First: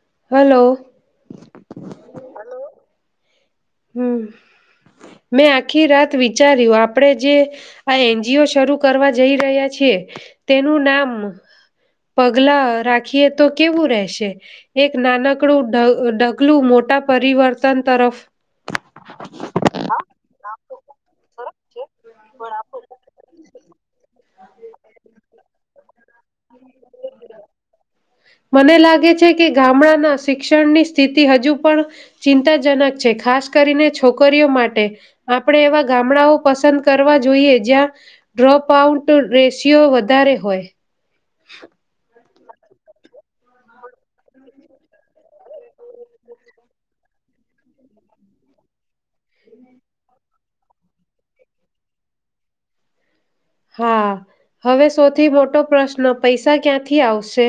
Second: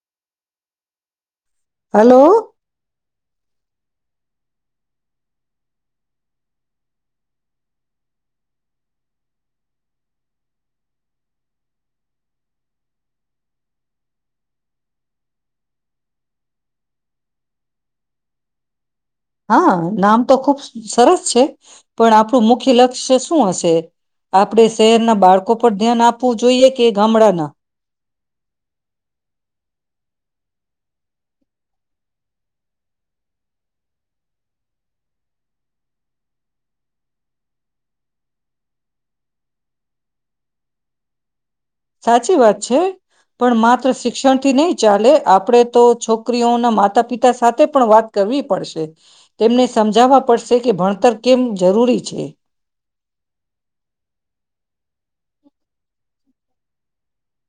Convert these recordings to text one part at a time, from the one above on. [unintelligible] Hello હમ મેં આખી રાત વિચાર્યું આપણેે જે આ એનજીઓ શરૂ કરવા જઈ રહ્યા છીએ તેનું નામ પગલા રાખીએ તો કેવું રહેશે એક નાનકડું ઢગલું મોટા પરિવર્તન તરફ. હા નામ તો ખુબ સરસ છે, પણ આપણું મુખ્ય લક્ષ્ય શું હશે આપડે શહેરના બાળકો પર ધ્યાન આપ આપું જોઈએ કે ગામડાના. મને લાગે છે, કે ગામડાના શિક્ષણની સ્થિતિ હજુ પણ ચિંતાજનક છે, ખાસ કરીને છોકરીઓ માટે આપણે એવા ગામડાઓ પસંદ કરવા જોઈએ જ્યાં ડ્રોપ આઉટ રેશિયો વધારે હોય. [inaudible] સાચી વાત છે પણ માત્ર શિક્ષણથી નહી ચાલે આપણેે તો છોકરીઓના માતા પિતા સાથે પણ વાત કરવી પડશે તેમને સમજાવવા પડશે કે ભણતર કેમ જરૂરી છે. હા હવે સૌથી મોટો પ્રશ્ન પૈસા ક્યાંથી આવશે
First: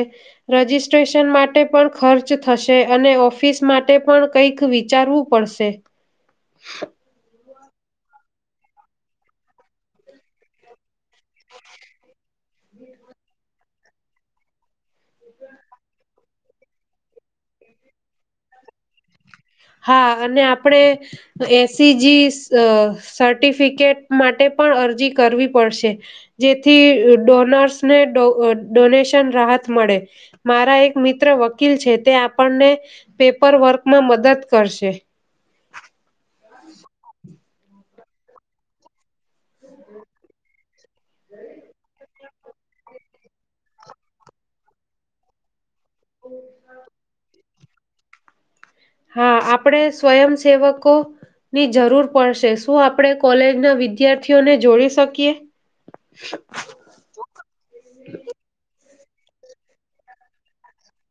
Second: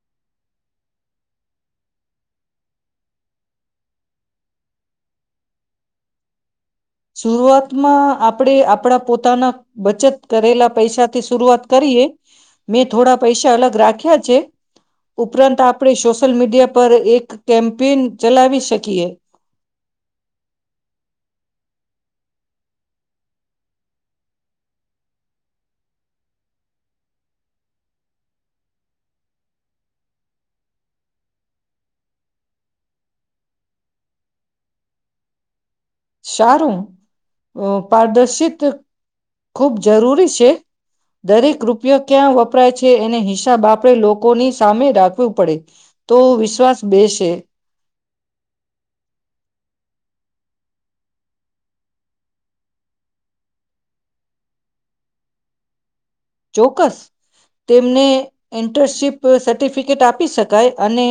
રજીિસ્ટ્રેશન માટે પણ ખર્ચ થશે અને ઓફિસ માટે પણ કંઈક વિચારવું પડશે. શરૂઆતમાં આપ આપણે આપણા પોતાના બચત કરેલા પૈસા થી શરૂઆત કરીએ. મેં થોડા પૈસા અલગ રાખ્યા છે, ઉપરાંત આપણે સોશિયલ મીડિયા પર એક [unintelligible] ચલાવી શકીએ. હા અને આપણે એસીજી સર્ટિફિકેટ માટે પણ અરજી કરવી પડશે જેથી ડોનર્સને ડોનેશન રાહત મળે મારા એક મિત્ર વકીલ છે, તે આપણને પેપર વર્કમાં મદદ કરશેે. ચારું પારદર્શિત ખૂબ જરૂરી છે, દરેક રૂપિયો ક્યાં વપરાય છે, એને હિસાબ આપણે લોકોની સામે રાખવું પડે. તો વિશ્વાસ [unintelligible] હા આપણે સ્વયંસેવકો ની જરૂર પડશે શું આપણે કોલેજના વિદ્યાર્થીઓને જોડી શકીએ. ચોક્કસ તેમને ઇન્ટર્નશીપ. સર્ટિફિકેટ આપી શકાય અને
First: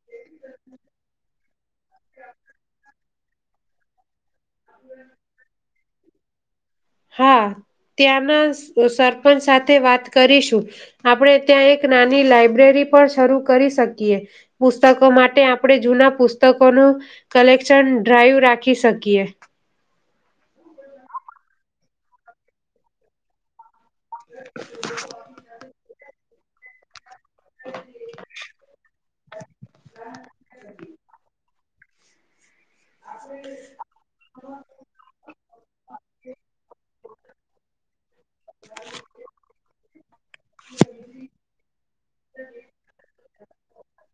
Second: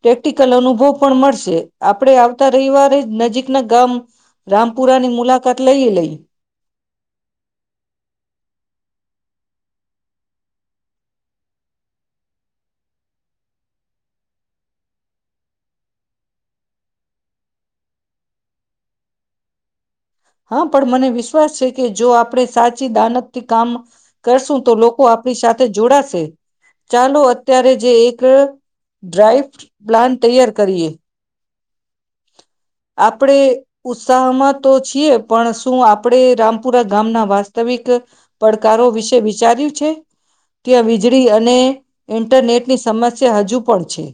પ્રેક્ટિકલ અનુભવ પણ મળશે. આપડે આવતા રવિવારે જ નજીકના ગામ. રામપુરા ની મુલાકાત [inaudible] હા ત્યાંના સરપંચ સાથે વાત કરીશું આપણે ત્યાં એક નાની લાઈબ્રેરી પણ શરૂ કરી શકીએ પુસ્તકો માટે આપણે જૂના પુસ્તકોનું કલેક્શન ડ્રાઈવ રાખી શકીએ. હા પણ મને વિશ્વાસ છે, કે જો આપણે સાચી દાનતથી કામ કરશું તો લોકો આપણી સાથે જોડાશે. ચાલો અત્યારે જે એક ડ્રાઈવ પ્લાન્ટ તૈયાર કરીએ. આપણેે ઉત્સાહમાં તો છીએ પણ શું આપણે રામપુરા ગામના વા વાસ્તવિક પડકારો વિશે વિચાર્યું છે, ત્યાં વીજળી અને ઇન્ટરનેટની સમસ્યા હજુ પણ છે.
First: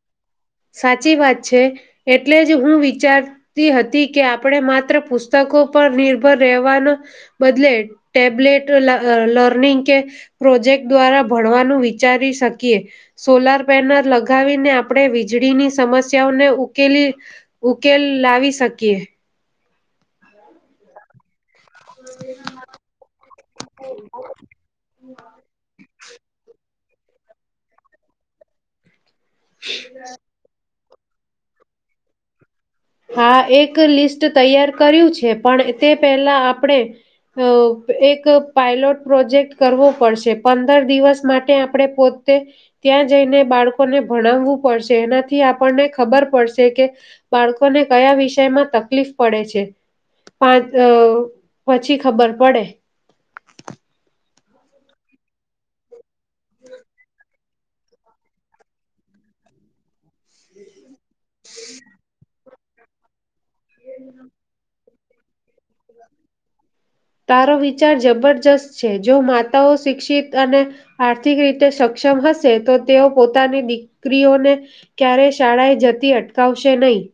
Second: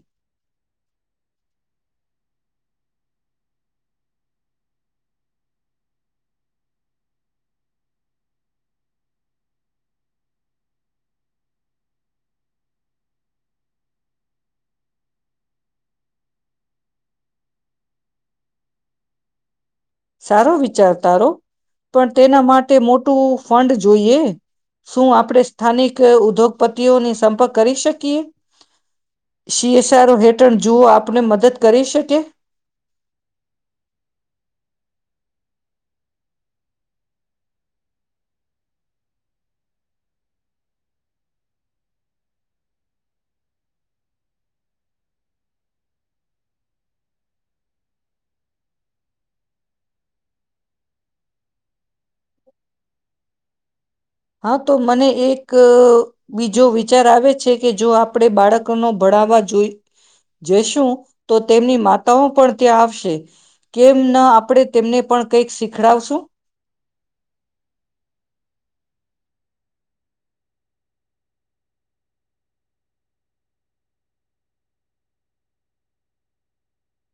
સાચી વાત છે, એટલે જ હું વિચારતી હતી કે આપણે માત્ર પુસ્તકો પર નિર્ભર રહેવાના બદલે ટેબ્લેટ લર્નિંગ કે પ્રોજેક્ટ દ્વારા ભણવાનું વિચારી શકીએ સોલાર પેનલ લગાવીને આપણે વીજળીની સમસ્યાઓને ઉકેલી ઉકેલ લાવી શકીએ. સારો વિચાર તારો પણ તેના માટે મોટું ફંડ જોઈએ શું આપણે સ્થાનિક ઉદ્યોગપતિ. ની સંપર્ક કરી શકીએ શીએસરોો હેઠળ જુઓ આપ આપને મદદ કરી શકી હા એક લિસ્ટ તૈયાર કર્યું છે પણ તે પહેલા આપણે અ એક પાયલોટ પ્રોજેક્ટ કરવો પડશે પંદર દિવસ માટે આપણે પોતે ત્યાં જઈને બાળકોને ભણાવવું પડશે એનાથી આપણને ખબર પડશે કે બાળકો ને કયા વિષયમાં તકલીફ પડે છે પછી ખબર પડે હા તો મને એક બીજો વિચાર આવે છે કે જો આપણે બાળકો નો ભાડાવવા જોઈ જઈશું. તો તેમની માતાઓ પણ ત્યાં આવશે. કેમ ન આપડે તેમને પણ કંઈક શીખડાવશું. તારો વિચાર જબરજસ્ત છે જો માતાઓ શિક્ષિત અને આર્થિક રીતે સક્ષમ હશે તો તેઓ પોતાની દીકરીઓને ક્યારેય શાળાએ જતી અટકાવશે નહીં.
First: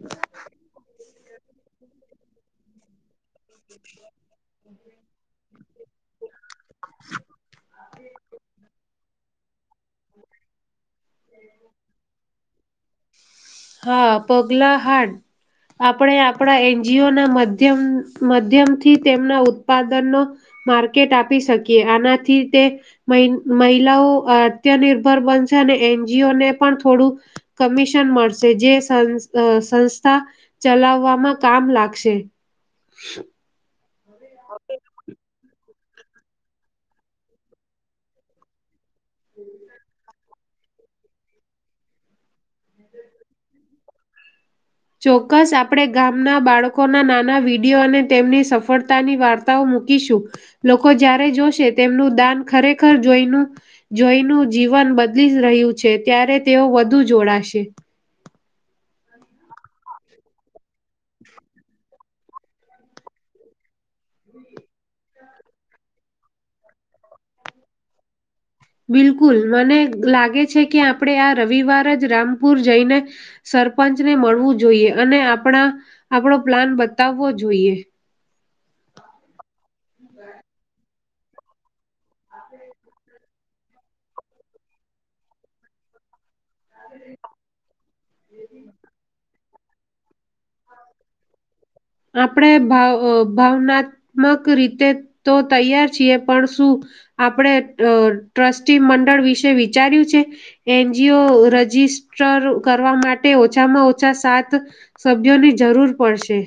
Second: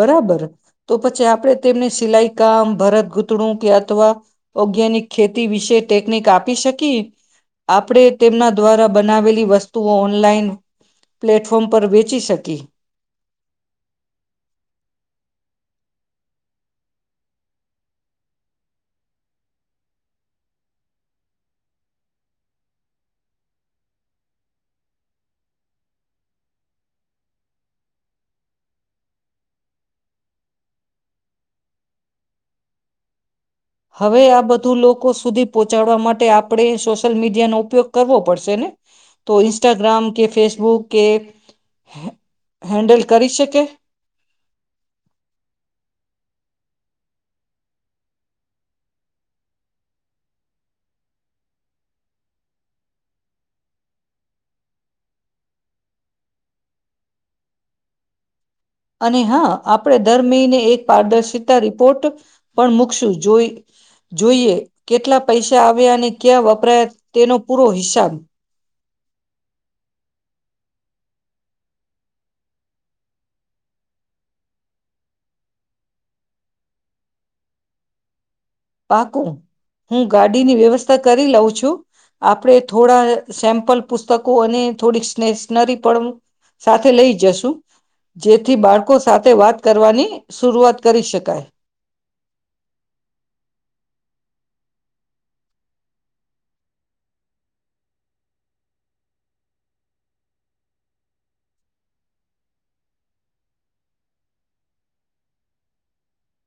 બરાબર તો પછી આપણે તેમને સિલાઈ કામ ભરત ગૂતણું કે અથવા ઓર્ગેનિક ખેતી વિશે ટેકનિક આપી શકી આપણે તેમના દ્વારા બનાવેલી વસ્તુઓ ઓનલાઈન પ્લેટફોર્મ પર વેચી શકી. હા, પગલા હાડ આપણે આપણા એન જી ઓ ના મધ્યમ મધ્યમથી તેમના ઉત્પાદનનો માર્કેટ આપી શકીએ આનાથી તે મહિ મહિલાઓ આત્યનિર્ભર બનશે અને એન જી ઓ ને પણ થોડું કમિશન મળશ શે જે સંસ્થ સંસ્થા ચલાવવામાં કામ લાગશે. હવે આ બધું લોકો સુધી પોહ ચાડવા માટે આપણે સોશિયલ મીડિયાનો ઉપયોગ કરવો પડશે ને. તો ઇસ્ટાગ્રામ કે ફેસ બુક કે હે હેન્ડલ કરી શકે. ચોક્કસ આપણે ગામના બાળકોના નાના વિડીયો અને તેમની સફળતાની વાર્તાઓ મૂકીશું લોકો જ્યારે જોશે તેમનું દાન ખરેખર જોઈનું જોઈનું જીવન બદલી રહ્યું છે ત્યારે તેઓ વધુ જોડાશે. અને હા આપણે દર મહિને એક પારદર્શિતા રિપોર્ટ પણ મૂકશું જોઈ જોઈએ કેટલા પૈસા આવ્યા અને ક્યાં વપરાયા તેનો પૂરો હિસાબ. બિલકુલ. મને લાગે છે કે આપણેે આ રવિવાર જ રામપુર જઈને સરપંચ ને મળવું જોઈએ અને આપણા આપણો પ્લાન બતાવવો જોઈએ. પાકું હું ગાડીની વ્યવસ્થા કરી લઉં છું આપડે થોડા સેમ્પલ પુસ્તકો અને થોડી સ્ટેશનરી પણ સાથે લઈ જશું જેથી બાળકો સાથે વાત કરવાની શુરુઆત કરી શકાય. આપણે ભાવ ભાવનાત્મક રીતે તો તૈયાર છીએ પણ શું આપણે અ ટ્રસ્ટી મંડળ વિશે વિચાર્યું છે એન જી ઓ રજિસ્ટર કરવા માટે ઓછામાં ઓછા સાત સભ્યોની જરૂર પડશે.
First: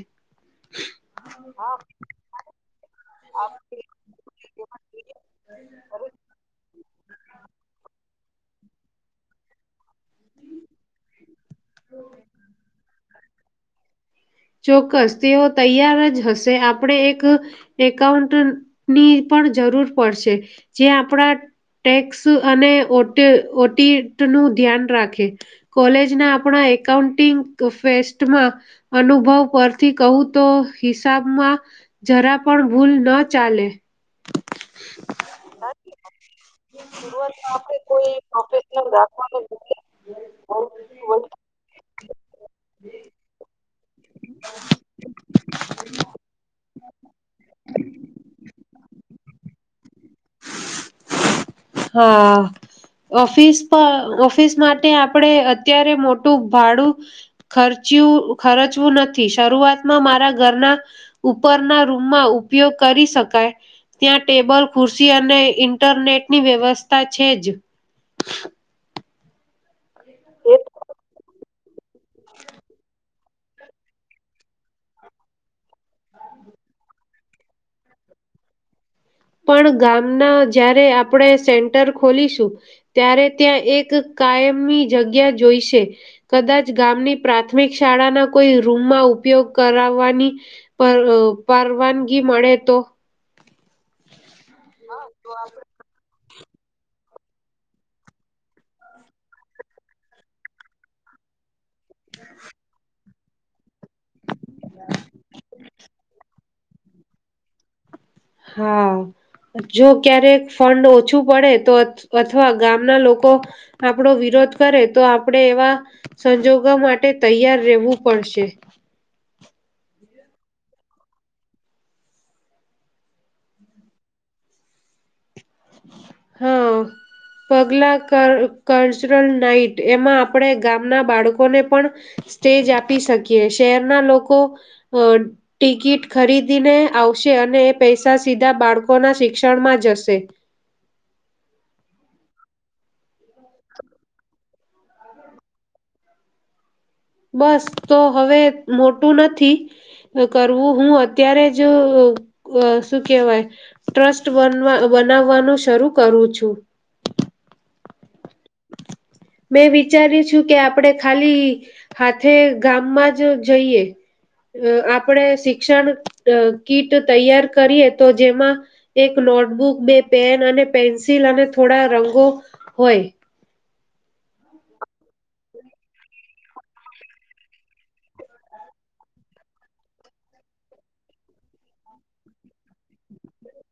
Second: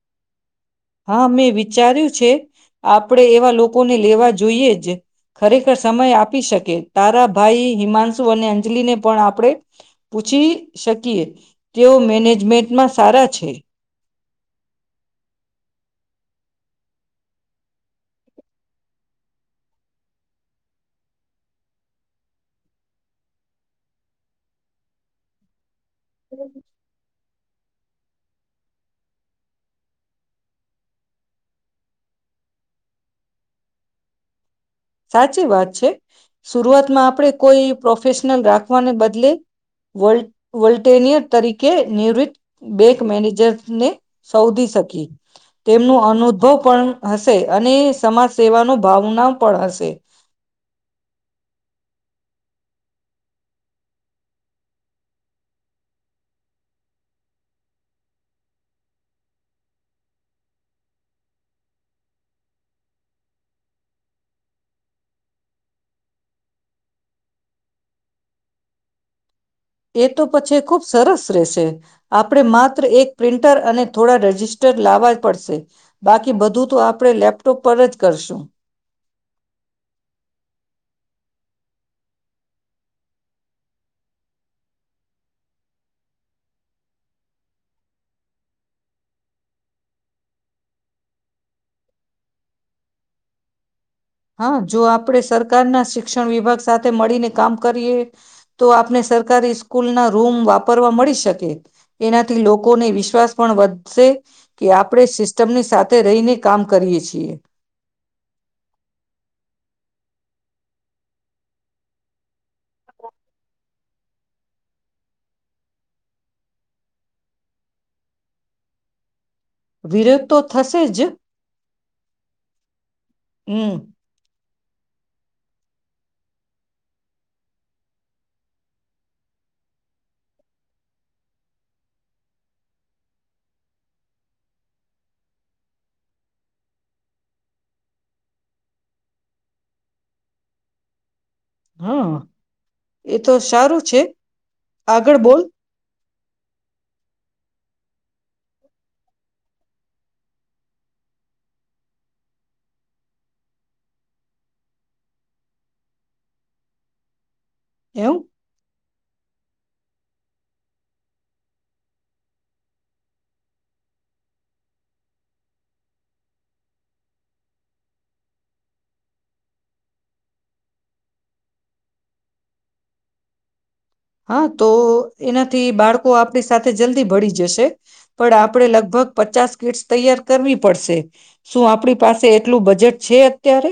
હા, મેં વિચાર્યું છે. આપણેે એવા લોકોને લેવા જોઈએ જ ખરેખર સમય આપી શકે. તારા ભાઈ હિમાંશુ અને અંજલી ને પણ આપણે પૂછી શકીએ તેઓ મેનેજમેન્ટમાં સારા છે. ચોક્કસ તેઓ તૈયાર જ હશે આપણે એક એકાઉન્ટનની પણ જરૂર પડશે જે આપણા ટેક્સ અને ઓટ ઓટીટ નું ધ્યાન રાખે. કોલેજના આપણા એકાઉન્ટ ટિક ફેસ્ટમાં. અનુભવ પરથી કહું તો હિસાબમાં જરા પણ ભૂલ ન ચાલે. સાચી વાત છે, શુરૂઆતમાં આપણે કોઈ પ્રોફેશનલ રાખવાને બદલે [unintelligible] તરીકે નિવૃત્ત બેંક મેનેજરને શોધી શકી તેમનું અનુદભવ પણ હશે અને સમાજ સેવાનો ભાવના પણ હશે. હા, ઓફિસ પ ઓફિસ માટે આપણે અત્યારે મોટું ભાડું ખર્ચ્યું ખર્ચવું નથી શરૂઆતમાં મારા ઘરના ઉપરના રૂમમાં ઉપયોગ કરી શકાય ત્યાં ટેબલ ખુરશી અને ઇન્ટરનેટ ની વ્યવસ્થા છે, જ. એ તો પછી ખુબ સરસ રહેશે. આપણે માત્ર એક પ્રિન્ટર અને થોડા રજિસ્ટર લાવવા જ પડશે બાકી બધું તો આપણે લેપટોપ પર જ કરશું. પણ ગામના જારે આપણે સેન્ટર ખોલીશું ત્યારે ત્યાં એક કાયમી જગ્યા જોઈશે કદાચ ગામની પ્રાથમિક શાળાના કોઈ રૂમમાં ઉપયોગ કરાવવાની પર પરવાનગી મળે તો હા જો આપણે સરકારના શિક્ શિક્ષણ વિભાગ સાથે મળીને કામ કરીએ તો આપને સરકારી સ્કૂલ ના રૂમ વાપરવા મળી શકે એનાથી લોકોને વિશ્વાસ પણ વધ કે આપણે સિસ્ટમની સાથે રહીને. કામ કરીએ છીએ હા જો ક્યારેક ફંડ ઓછું પડે તો અથવા ગામના લોકો આપડો વિરોધ કરે તો આપડે એવા સંજોગો માટે તૈયાર રહેવું પડશે. [unintelligible] તો થશે જ હમ હા પગલા [unintelligible] નાઈટ એમાં આપણે ગામના બાળકોને પણ સ્ટેજ આપી શકીએ શહેરના લોકો ટિકિટ ખરીદીને આવશે અને પૈસા સીધા બાળકોના શિક્ષણમાં જશે. હા એ તો સારું છે, આગળ બોલ બસ તો હવે મોટું નથી કરવું હું અત્યારે જ શું કેહેવાય ટ્રસ્ટ બનવા બનાવવાનું શરૂ કરું છું. [unintelligible] મેં વિચાર્યું છું, કે આપણે ખાલી હાથે ગામમાં જ જઈએ આપણે શિક્ષણ કીટ તૈયાર કરીએ તો જેમાં એક નોટબુક બે પેન અને પેન્સિલ અને થોડા રંગો હોય. હા તો એનાથી બાળકો આપણી સાથે જલ્દી ભળી જશે પણ આપણે લગભગ પચાસ કીટ્સ તૈયાર કરવી પડશે શું આપણી પાસે એટલું બજેટ છે, અત્યારે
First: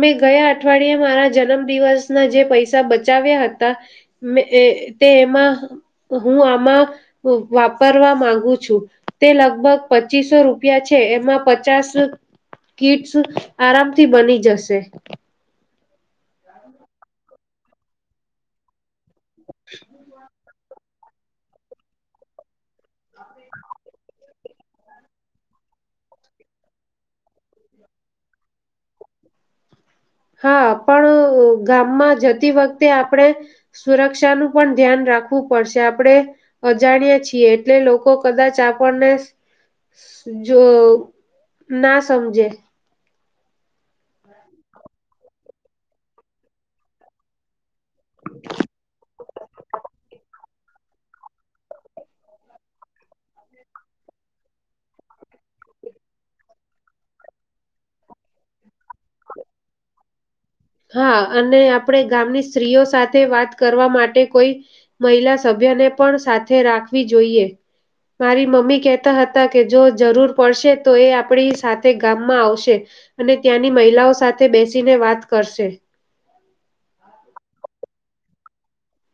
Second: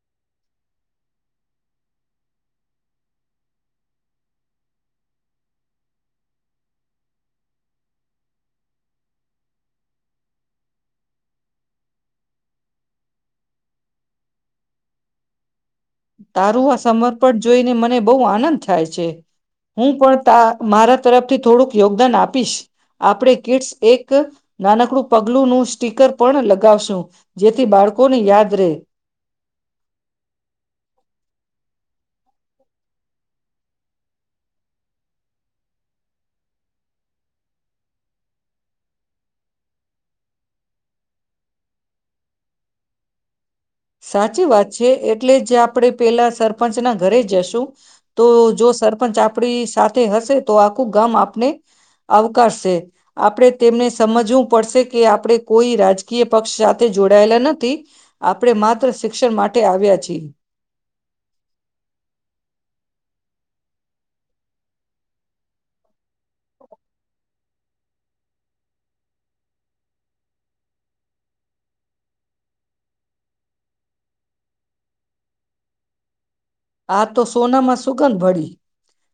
મેં ગયા અઠવાડિયે મારા જન્મ દિવસના જે પૈસા બચાવ્યા હતા [unintelligible] તે એમાં હું આમાં વાપરવા માંગુ છું, તે લગભગ પચીસો રૂપિયા છે, એમાં પચાસ કીટસ આરામથી બની જશે. છે. તારું આ સમર્પણ જોઈને મને બહુ આનંદ થાય છે. હું પણ [unintelligible] મારા તરફથી થોડુંક યોગદાન આપીશ આપણે કિટ્સ એક નાનકડું પગલુંનું સ્ટીકર પણ લગાવશું જેથી બાળકોને યાદ રહે. હા પણ ગામમાં જતી વખતે આપણે સુરક્ષાનુ [unintelligible] પણ ધ્યાન રાખવું પડશે આપણે અજાણ્યા છીએ એટલે લોકો કદાચ આપણને જો ના સમજે. સાચી વાત છે, એટલે જ આપડે પેલા સરપંચના ઘરે જશું તો જો સરપંચ આપડી સાથે હશે તો આખું ગામ આપને [unintelligible] આપડે તેમને સમજવું પડશે કે [unintelligible] કોઈ રાજકીય પક્ષ સાથે જોડાયેલા. નથી. આપણે માત્ર શિક્ષણ માટે આવ્યા છીએ. હા અને આપણે ગામની સ્ત્રીઓ સાથે વાત કરવા માટે કોઈ મહિલા સભ્યને પણ સાથે રાખવી જોઈએ મારી મમ્મી કહેતા હતા કે જો જરૂર પડશે તો એ આપડી સાથે ગામમાં આવશે અને ત્યાંની મહિલાઓ સાથે બેસીને વાત કરશે. આ તો સોનામાં સુગંધ ભળી.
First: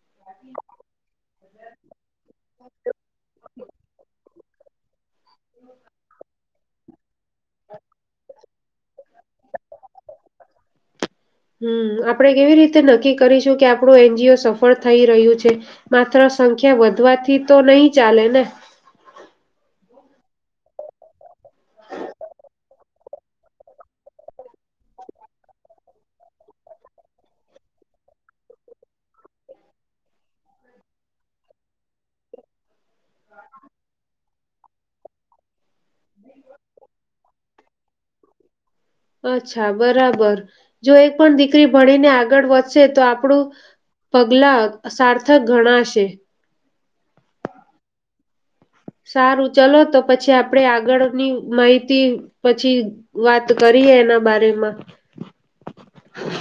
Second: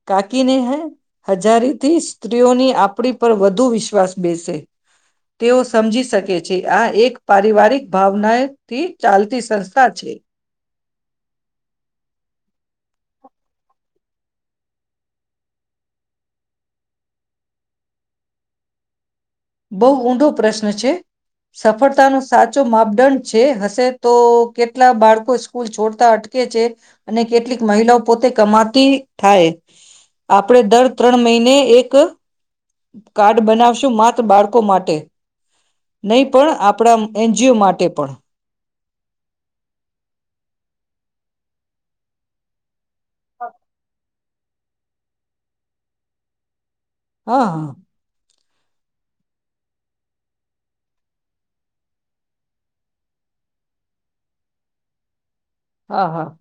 કાકીને હૈ. હજારી થી સ્ત્રીઓની [unintelligible] પર વધુ વિશ્વાસ બેસે તેઓ સમજી શકે છે, આ એક પારિવારિક ભાવનાથી ચાલતી સંસ્થા છે. હમ આપણેે કેવી રીતે નક્કી કરીશું કે આપણું એનજીઓ સફળ થઈ રહ્યું છે, માત્ર સંખ્યા વધવાથી તો નહી ચાલે ને બહુ ઊંડો પ્રશ્ન છે, સફળતાનો સાચો માપદંડ છે, હશે તો કેટલા બાળકો સ્કૂલ છોડતા અટકે છે, અને કેટલીક મહિલાઓ પોતે કમાતી થાય આપણે દર ત્રણ મહિને એક કાર્ડ બનાવશું માત્ર બાળકો માટે નહી પણ આપણા એનજીઓ માટે પણ અચ્છા બરાબર જો એક પણ દીકરી ભણીને આગળ વધ તો આપડું પગલા સાર્થક ઘણાશે હા હા. સારું ચલો તો પછી આપડે આગળની માહિતી પછી વાત કરીએ એના બારેમાં હા હા.